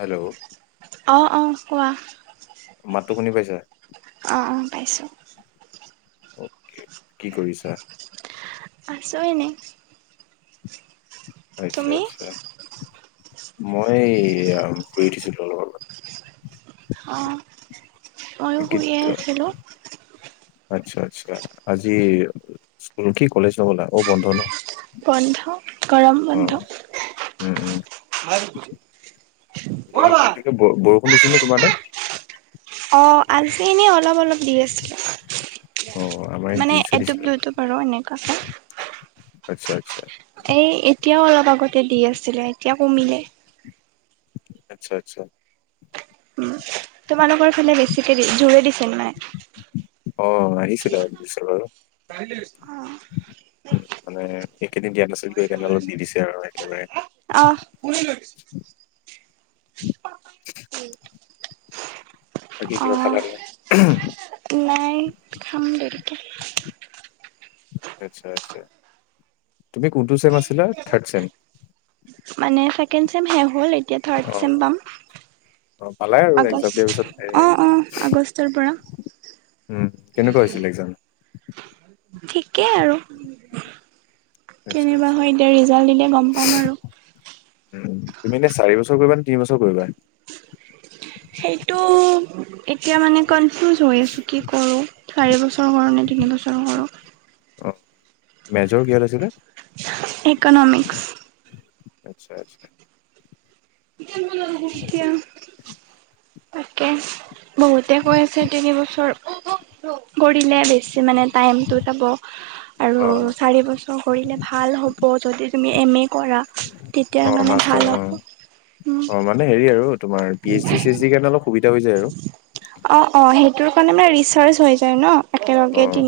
Hello? অ', অ' কোৱা। মাতটো শুনি পাইছা? অ', অ' পাইছো। ওকে কি কৰিছা? আছো এনে। আচ্ছা তুমি আচ্ছা মই ফুৰি উঠিছিলো অলপ আগত। অ' গটা আচ্ছা আচ্ছা আজি স্কুল কি কলেজ নগ'লা অ' বন্ধ ন? বন্ধ গৰম বন্ধ। অ' উম উম হেৰি কি বুলি কয়, বৰষুণ দিছিল নে তোমাৰ তাত? অ' আজি এনেই অলপ অলপ দি আছিল। অ' আমাৰ ইয়াত মানে দিওঁছে এটো দিছিলে অলপ। ব্লুটো বাৰু এনেকুৱা কে। আচ্ছা আচ্ছা। এই, এতিয়াও অলপ আগতে দি আছিলে, এতিয়া কমিলে। আচ্ছা আচ্ছা। তোমালোকৰ ফালে বেছিকৈ দি, জোৰে দিছে মানে? অ' আহিছিলে আৰু পিত আৰু। ষ্টাইলিছ! উঁ! অঁ! এইকেইদিন দিয়া নাছিলে যে সেইকাৰণে অলপ দি দিছে আৰু একেবাৰে! অঁ! উম! বাকী কিবা অঁ! খালা নে নাই? নাই, খাম দেৰিকে। আচ্ছা আচ্ছা! তুমি কোনটো চেম আছিলা? Third sem? মানে ছেকেণ্ড চেম হৈ গ'ল এতিয়া, থাৰ্ড চেম অ' পাম। অ' পালাই আৰু এক্সাম দিয়াৰ আগষ্ট, পিছত অঁ অঁ! আগষ্টৰ পৰা। উম! কেনেকুৱা হৈছিলে এক্সাম? ঠিকেই আৰু। আচ্ছা কেনেবা আচ্ছা হয়, এতিয়া ৰিজাল্ট দিলে গম পাম আৰু। উম! তুমি এনে চাৰি বছৰ কৰিবা নে তিনি বছৰ কৰিবা? সেইটো! এতিয়া মানে কনফিউজ হৈ আছোঁ, কি কৰোঁ? চাৰি বছৰ কৰোঁ নে, তিনিবছৰ কৰোঁ! অ', মেজৰ কিহত আছিলে? ইকনমিক্স। আচ্ছা আচ্ছা। এতিয়া। তাকে, বহুতে কৈ আছে তিনি বছৰ। কৰিলে বেছি মানে, টাইমটোও যাব। আৰু অ', চাৰি বছৰ কৰিলে ভাল হ'ব যদি তুমি এম এ কৰা। তেতিয়া অ', মানে মাষ্টাৰ ভাল অ', হ'ব। উম! অ', মানে হেৰি আৰু! তোমাৰ, P H D, C H ডিৰ কাৰণে অলপ সুবিধা হৈ যায় আৰু! অঁ অঁ! সেইটোৰ কাৰণে মানে ৰিচাৰ্জ হৈ যায় ন? একেলগে অ', তি,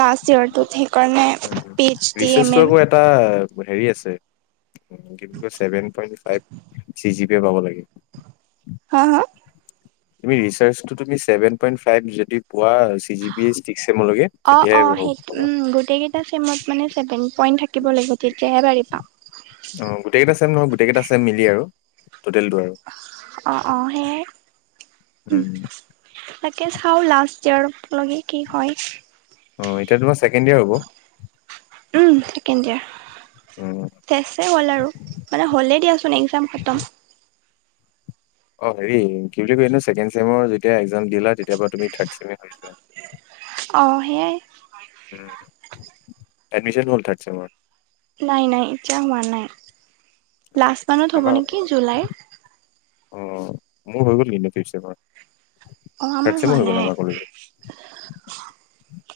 লাষ্ট ইয়েৰটো, সেইকাৰণে পি এইচ ডি, এম এৰ অঁ! এটা হেৰি আছে। Seven point five D G দিয়ে পাব লাগে। হাঁ হাঁ! তুমি ৰিচাৰ্জটো, তুমি ছেভেন পইন্ট ফাইভ যদি পোৱা, চি জি বি জিকে চিক্স চেমলৈকে। অঁ অ উম সেই গোটেইকেইটা চিমত মানে ছেভেন পইণ্ট থাকিব লাগিব, তেতিয়াহে ভাড়ি পাম। অ গোটেই কেইটা ছেম নহয়, গোটেই কেইটা ছেম মিলি আৰু টটেল টু আৰু! অ অ সেয়াই উম। তাকে চাওঁ লাষ্ট ইয়ৰ লগি কি হয় অঁ এতিয়া তোমাৰ ছেকণ্ড ইয়াৰ হ'ব? উম ছেকেণ্ড ইয়াৰ। উম, চেচ হ'ল আৰু, মানে হ'লেই দিয়াচোন এক্সাম খতম। অ হেৰি কি বুলি কয়, এই ছেকেণ্ড চেমৰ যেতিয়া এক্জাম দিলা! তেতিয়াৰ পৰা তুমি থাৰ্ড চেম হৈ জোৱা। অঁ সেইয়াই। উম এডমিশন হ'ল থাৰ্ড চেমৰ? নাই নাই এতিয়া হোৱা নাই, লাষ্ট মান্থত হ'ব নেকি জুলাই! অঁ মোৰ হৈ গ'ল কিন্ত ফিপ ছেমৰ। অঁ আমাৰ হোৱা নাই!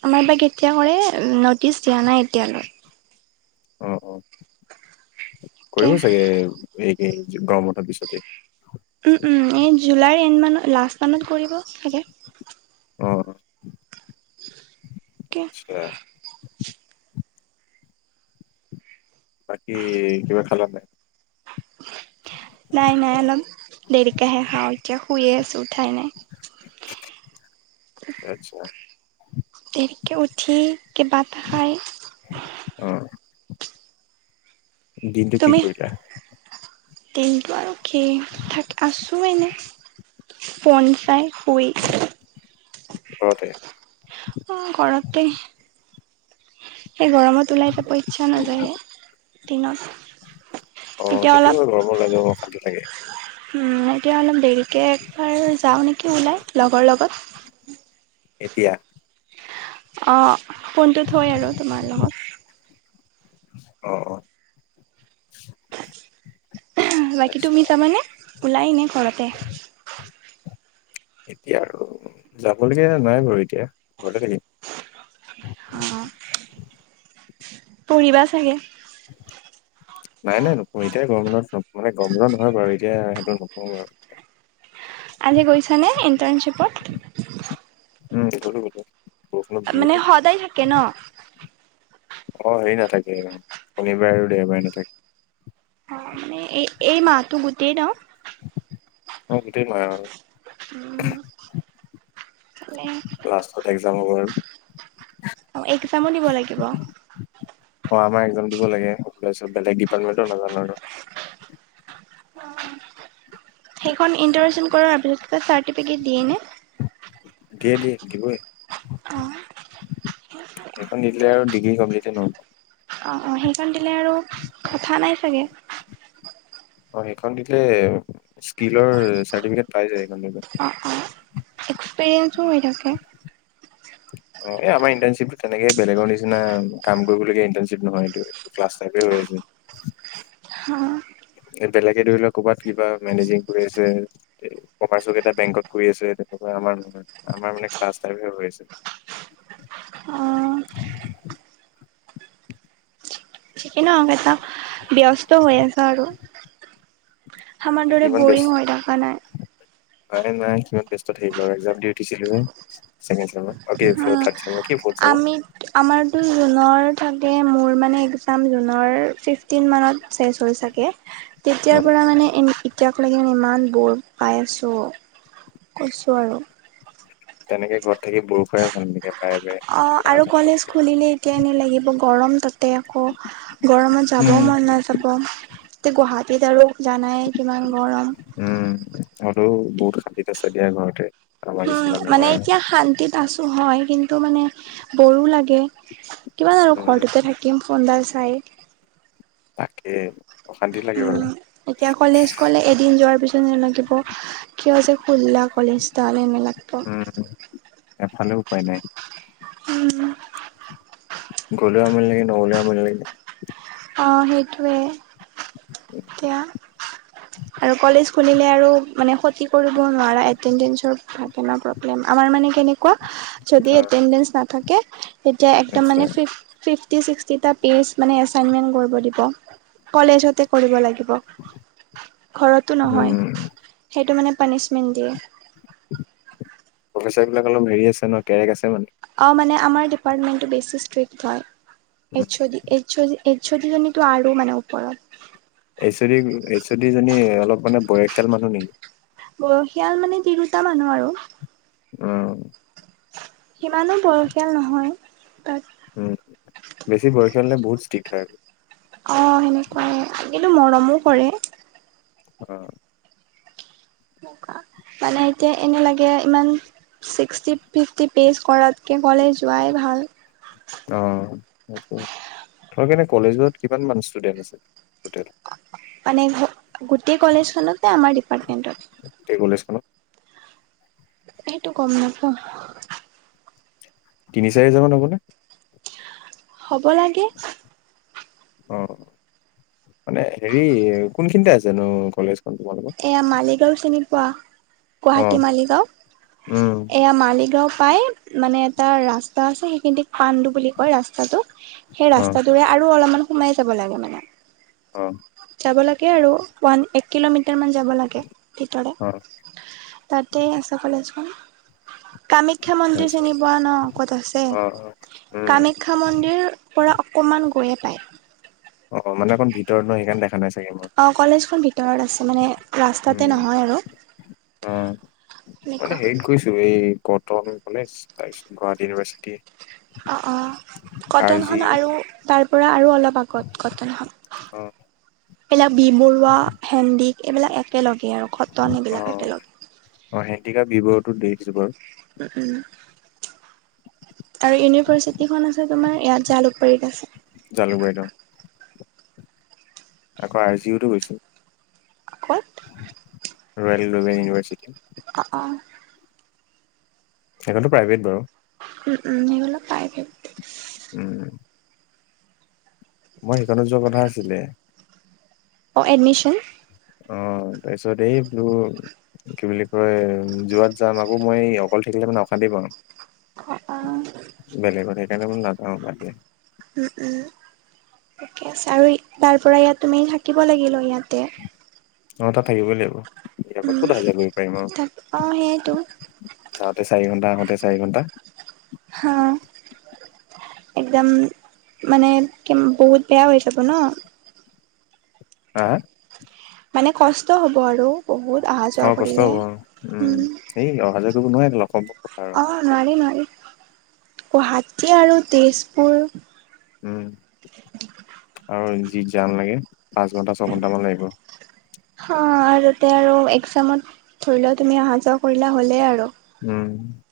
আমাৰ বা কেতিয়া কৰে নটিচ দিয়া নাই এতিয়ালৈ অঁ অঁ তাকে কৰিব চাগে এইকেই গৰম মঠৰ পিছতেই এই জুলাইৰ এণ্ড মানত লাষ্ট মানত কৰিব চাগে আহ আচছা বাকী কিবা খালা নাই নাই নাই অলপ দেৰিকাহে খাওঁ এতিয়া শুয়ে আছো উঠাই নাই আত্ছা তেৰিকে উঠি কেৈ বাট খ অহ। দিনটো কি তুমি কৰিলা? দিনটো আৰু কি থাক আছোঁ এনে ফোন চাই শুই। ঘৰতেই। অ', ঘৰতেই। সেই গৰমত ওলাই যাব ইচ্ছা নাযায়েই দিনত। এতিয়া অ', অলপ সেই [unintelligible] লাগে। উম এতিয়া অলপ দেৰিকে একবাৰ যাওঁ নেকি ওলাই লগৰ লগত। এতিয়া। অ', ফোনটো থৈ আৰু তোমাৰ লগত। অ', অ'। বাকী আচ্ছা তুমি যাব নে ওলাই নে ঘৰতে। এতিয়া আৰু যাবলগীয়া নাই বাৰু এতিয়া ঘৰলে থাকিম। অঁ পঢ়িবা চাগে। নাই নাই নপো এতিয়া গৰমত মানে গৰমবন্ধ নহয় বাৰু এতিয়া সেইটো নপো আৰু। আজি গৈছানে ইণ্টাৰ্ণশ্বিপত। উম, বৰষুণত মানে জিকিলো। সদায় থাকে ন অ', হেৰি নাথাকে শনিবাৰে আৰু দেওবাৰে নাথাকে। অঁ মানে এই, এই মাহটো গোটেই নহ। অহ, গোটেই মাহ আৰু। মানে। লাষ্টত এক্সাম হ'ব আৰু। এক্সামো দিব লাগিব। অ', আমাৰ এক্সাম দিব লাগে তাপিছত বেলেগ ডিপাৰ্টমেন্টৰ নাজানো আৰু। সেইখন ইণ্টাৰশ্যন কৰাৰপিছত চাৰ্টিফিকেট দিয়েই নে? দিয়ে, দিয়ে দিবই। অ', সেইখন নিদিলে আৰু ডিগ্ৰী কমপ্লিটে নহ'ব। অ', অ', সেইকণ দিলে আৰু কথা নাই চাগে। অ', সেইখন দিলে স্কিলৰ চাৰ্টিফিকেট পাই যায় সেইখন দে অ', অ', এক্সপেৰিয়েঞ্চো হৈ থাকে। [inaudible] অ', এই আমাৰ ইণ্টাৰচিপটো তেনেকে বেলেগৰ নিচিনা কাম কৰিবলগীয়া ইন্টাৰচিপ নহয় এইটো। ক্লাছ টাইপ হৈ আছে। হা। তেনেকে ধৰি লও কৰবাত কিবা মেনেজিং কৰি আছে কমাৰ্চ কেইটা বেংকত কৰি আছে তে আমাৰ আমাৰ মানেইে ক্লাছ টাইপহে হৈ আছে। [inaudible] আহ। এই ন এটা ব্যস্ত হৈ আছ আৰু হমাৰ দৰে কিমান বৰিং ব্যস্ত হৈ থকা নাই। নাই, নাই কিমান ব্যস্ত থাকিবা আৰু এক্সাম দি উঠিছিলোহে ছেকেণ্ড চেমত। অহ আমি আমাৰতো জুনৰ থাকে মোৰ মানে এক্সাম জুনৰ ফিফটিন মানত শেচ হয় চাগে তেতিয়াৰ উম, পৰা মানে এ এতিয়া তেতিয়ালকে মানে ইমান বোৰ পাই আছো কৈছোঁ আৰু। তেনেকে ঘৰত থাকি বোৰ পাই ভাল সনেকে বাৰে বাৰে অ', আৰু কলেজ খুলিলে এতিয়া এনে লাগিব গৰম তাতে তাতে আকৌ গৰমত যাব উম মন নাযাব। এ গুৱাহাটীত আৰু জানাই কিমান গৰম। উম আৰু বহুত শান্তিত আছা দিয়া ঘৰতে আমাৰ উম নিচিনা মানে নহয় আৰু এতিয়া শান্তিত আছোঁ হয়। কিন্তু মানে বৰো লাগে, কিমান আৰু উম ঘৰটোতে থাকিম। [unintelligible] তাকে অশান্তি লাগে বাৰু। দিন যোৱাৰ পিছত ন লাগিব কিয় যে খোলা কলেজডাল এনে লাগিব। উম এফালে উপায় নাই। উম। গলেও আমনি লাগে নগলেও আমনি লাগে। অ সেইটোৱে এয়া আৰু কলে খুলিলে আৰু মানে ক্ষতি কৰিব নোৱাৰা এটেণ্ডেঞ্চৰ থাকে না প্ৰব্লেম। আমাৰ মানে কেনেক কোৱা যদি অ, এটেণ্ডেঞ্চ নাথাকে তেতিয়া একদ আচ্ছা মানে ফিফটি চিক্সষ্টিটা পেজ মানে এছাইনমেণ্ট কৰিব দিব। কলেজতে কৰিব লাগিব। ঘৰতো নহয়। উম, সেইটো মানে পানিচমেন্ট দিয়ে। প্ৰফেচাৰ বিলাক অলপ হেৰি আছে ন, কেৰেক আছে মানে। অ মানে আমাৰ ডিপাৰ্টমেন্টটো বেছি ষ্ট্ৰিক্ট হয়, উম, H O D H O D H O D জনীটো আৰু মানে ওপৰত। এইচ এইচ ডি জনী অলপ মানে বয়সখিয়াল মানুহ নেকি? বয়সীয়াল মানে তিৰোটাা মানুহ আৰু। উম। সিমানো বৰখীয়াল নহয় তাত উম বেছি বয়সীয়াল হ'লে বহুত ষ্ট্ৰিকট হয়। অ সেনেকুৱাই, কিন্তু মৰমো কৰে। অ। মানে এতিয়া এনে লাগে ইমান ছিক্সটি ফিফটি পেজ কৰাতকে ক'লে যোৱাই ভাল। অ সেইটোৱে। তোমালোকৰ এনে কলেজত কিমানান ষ্টুডেন্ট আছে টোটেল? মানে ঘ গোটেই কলেজখনত নে, আমাৰ ডিপাৰ্টমেন্টত? গোটেই কলেজ খনত? সেইটো গম নাপাও। তিনি-চাৰি হাজাৰ মান হ'বনে? হ'ব লাগে। অ মানে হেৰি কোনখিনিতে আছেনো কলেজ এয়া মালিগাঁও চিনি পোৱা? অ', গুৱাহাটী মালিগাঁও? উম, এয়া মালিগাঁও পাই মানে এটা ৰাস্তা আছে সেইখিনিক পাণ্ডু বুলি কয় ৰাস্তাটোক। সেই অ', ৰাস্তাটোৰে আৰু অলপমান সোমাই যাব লাগে মানে। অ। যাব লাগে আৰু ওৱান এক কিলোমিটাৰ মান যাব লাগে ভিতৰত, অ', তাতেই আছ কলেজখন। কামাখ্যা মন্দিৰ চিনি নিশ্চয় পোৱা ন ক'ত আছে? অ', অ'। উম, কামাখ্যা মন্দিৰ পৰা অকণমান গৈয়ে পায়। অ মানে অকণ ভিতৰত নো সেইকাৰণ দেখা নাই চাগে মই। অঁ কলেজখন ভিতৰত আছে, মানে উম, ৰাস্তাতে নহয় আৰু। অ'। মানে সেনেকুৱা হেৰিত গৈছো এই কটন কলেজ তাৰপিছত গুৱাহাটী ইউনিভাৰ্চিটি। অ অ আৰ জি কটনখন ইউ আৰু তাৰপৰা আৰু অলপ আগত কটনখন। অ। এইবিলাক বি বৰুৱা, হেন্দিক এইবিলাক একেলগে আৰু। কটন এইবিলাক অ একেলগে। অ হেন্ডিক আৰু বি বৰুৱাটো দেখিছো বাৰু। উম। আৰু ইউনিভাৰ্চিটিখন আছে তোমাৰ ইয়াত জালুকবাৰীত আছে। জালুকবাৰীত অ, আকৌ, আৰ জিও তো গৈছো। ক'ত। Royal and global university. অ, অ, সেইখনতো প্ৰাইভেট বাৰু। উম, উম, সেইবিলাক প্ৰাইভেট। উম, মই সেইখনত যোৱা কথা আছিলে। অ, এডমিশ্যন। অ, তাৰপিছত এই বোলো। কি, বুলি কয় যোৱাত যাম আকৌ মই অকল থাকিলে মানে অশান্তি পাওঁ। অ, অ, বেলেগত সেইকাৰণে বোলো নাযাওঁ বাদ দিয়া। উম, উম, থিকে আছে আৰু তাৰ পৰা ইয়াত তুমি থাকিব লাগিল ইয়াতে। অ, তাত থাকিবই লাগিব। ইয়াৰ পৰা উম, ক'ত অহা যোৱা কৰিব পাৰিম আৰু তাক অ, সেইয়েটো। যাওঁতে চাৰি ঘণ্টা আহোতে চাৰি ঘণ্টা। হা, একদম, মানে বহুত বেয়া হৈ যাব ন। অ, মানে কষ্ট হ'ব আৰু বহুত অহা যোৱা অ কষ্ট কৰিলে। হ'ব উম, এই অহা যোৱা কৰিব নোৱাৰি এইডাল অসম্ভব কথা। আৰু অ, নোৱাৰি নোৱাৰি গুৱাহাটী আৰু তেজপুৰ। উম, আৰু যি জাম লাগে পাঁচ ঘন্টা ছঘন্টামান লাগিব। অ, আৰু তাতে আৰু এক্জামত ধৰি লোৱা তুমি অহা যোৱা কৰিলা হ'লেই আৰু। উম,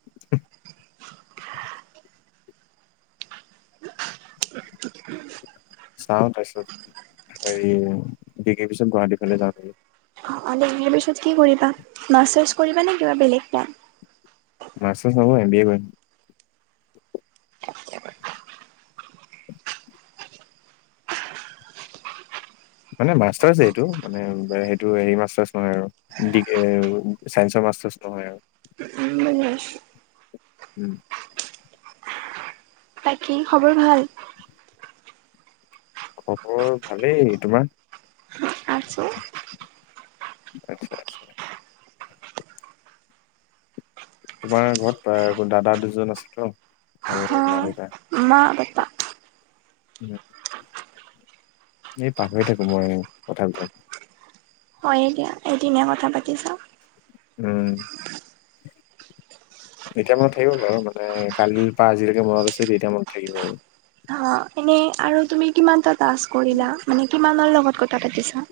চাওঁ তাৰপিছত হেৰি বি কে পিছত গুৱাহাটীৰ ফালে যাওঁ নেকি। অলনাৰ পিছত কি কৰিবা মাষ্টাৰ্ছ কৰিবা নে কিবা বেলেগ কাম। মাষ্টাৰছ নহয় এমবিএ কৰিম। মানে মাষ্টাৰ্চে এইটো, মানে সেইটো হেৰি মাষ্টাৰছ নহয়, আৰু। ডিক, চায়েন্সৰ মাষ্টাৰছ নহয় আৰু। উম, বুজি পাইছো। উম, বাকী খবৰ ভাল। খবৰ ভালেই তোমাৰ। আছোঁ। আচ্ছা আচ্ছা। তোমাৰ ঘৰত আ, দাদা দুজন আছিল ন আৰু মা অ' দেউতা। মা, পাপা। উম, এই পাহৰি থাকো মই কথাবিলাক। হয়ই দিয়া, এদিনে কথা পাতি চা। উম, এতিয়া মনত থাকিব বাৰু মানে কালিৰ পৰা আজিলৈকে মনত আছে যিহেতু মনত থাকিব আৰু। এনেই আৰু তুমি কিমান এটা তাজ কৰিলা মানে কিমানৰ লগত কথা পাতিছা।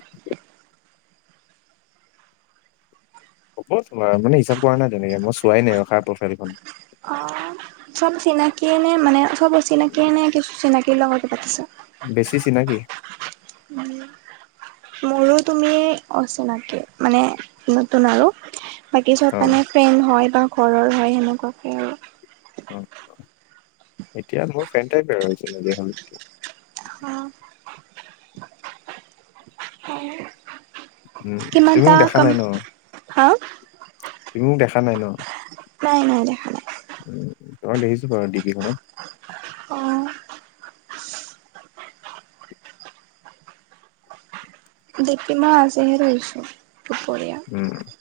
হ'ব তোমাৰ মানে হিচাপ কৰা নাই তেনেকে মই চোৱাই নাই ৰখাৰ প্ৰফাইলখন। অ, চব চিনাকিয় নে, মানে চব অচিনাকিয় নে কিছু চিনাকিৰ লগত পাতিছা। বেছি চিনাকি। উম, সৰু, তুমি অচিনাকি মানে নতুন আৰু বাকী অ চব মানে ফ্ৰেণ্ড হয় বা ঘৰৰ হয়, সেনেকুৱাকে আৰু অ', অ', এতিয়া মোৰ ফ্ৰেণ্ড টাইপেই আৰু অচিনাকি হ'লেও অ'। উম তুমি কিমানটা মোক দেখা কম নাই ন হা? তুমি মোক দেখা নাই ন? নাই, নাই। দেখা নাই। উম, তোমাক দেখিছোঁ বাৰু ডিপিখনত। অ' ডিপি মই আজি হে দিছোঁ, দুপৰীয়া উম।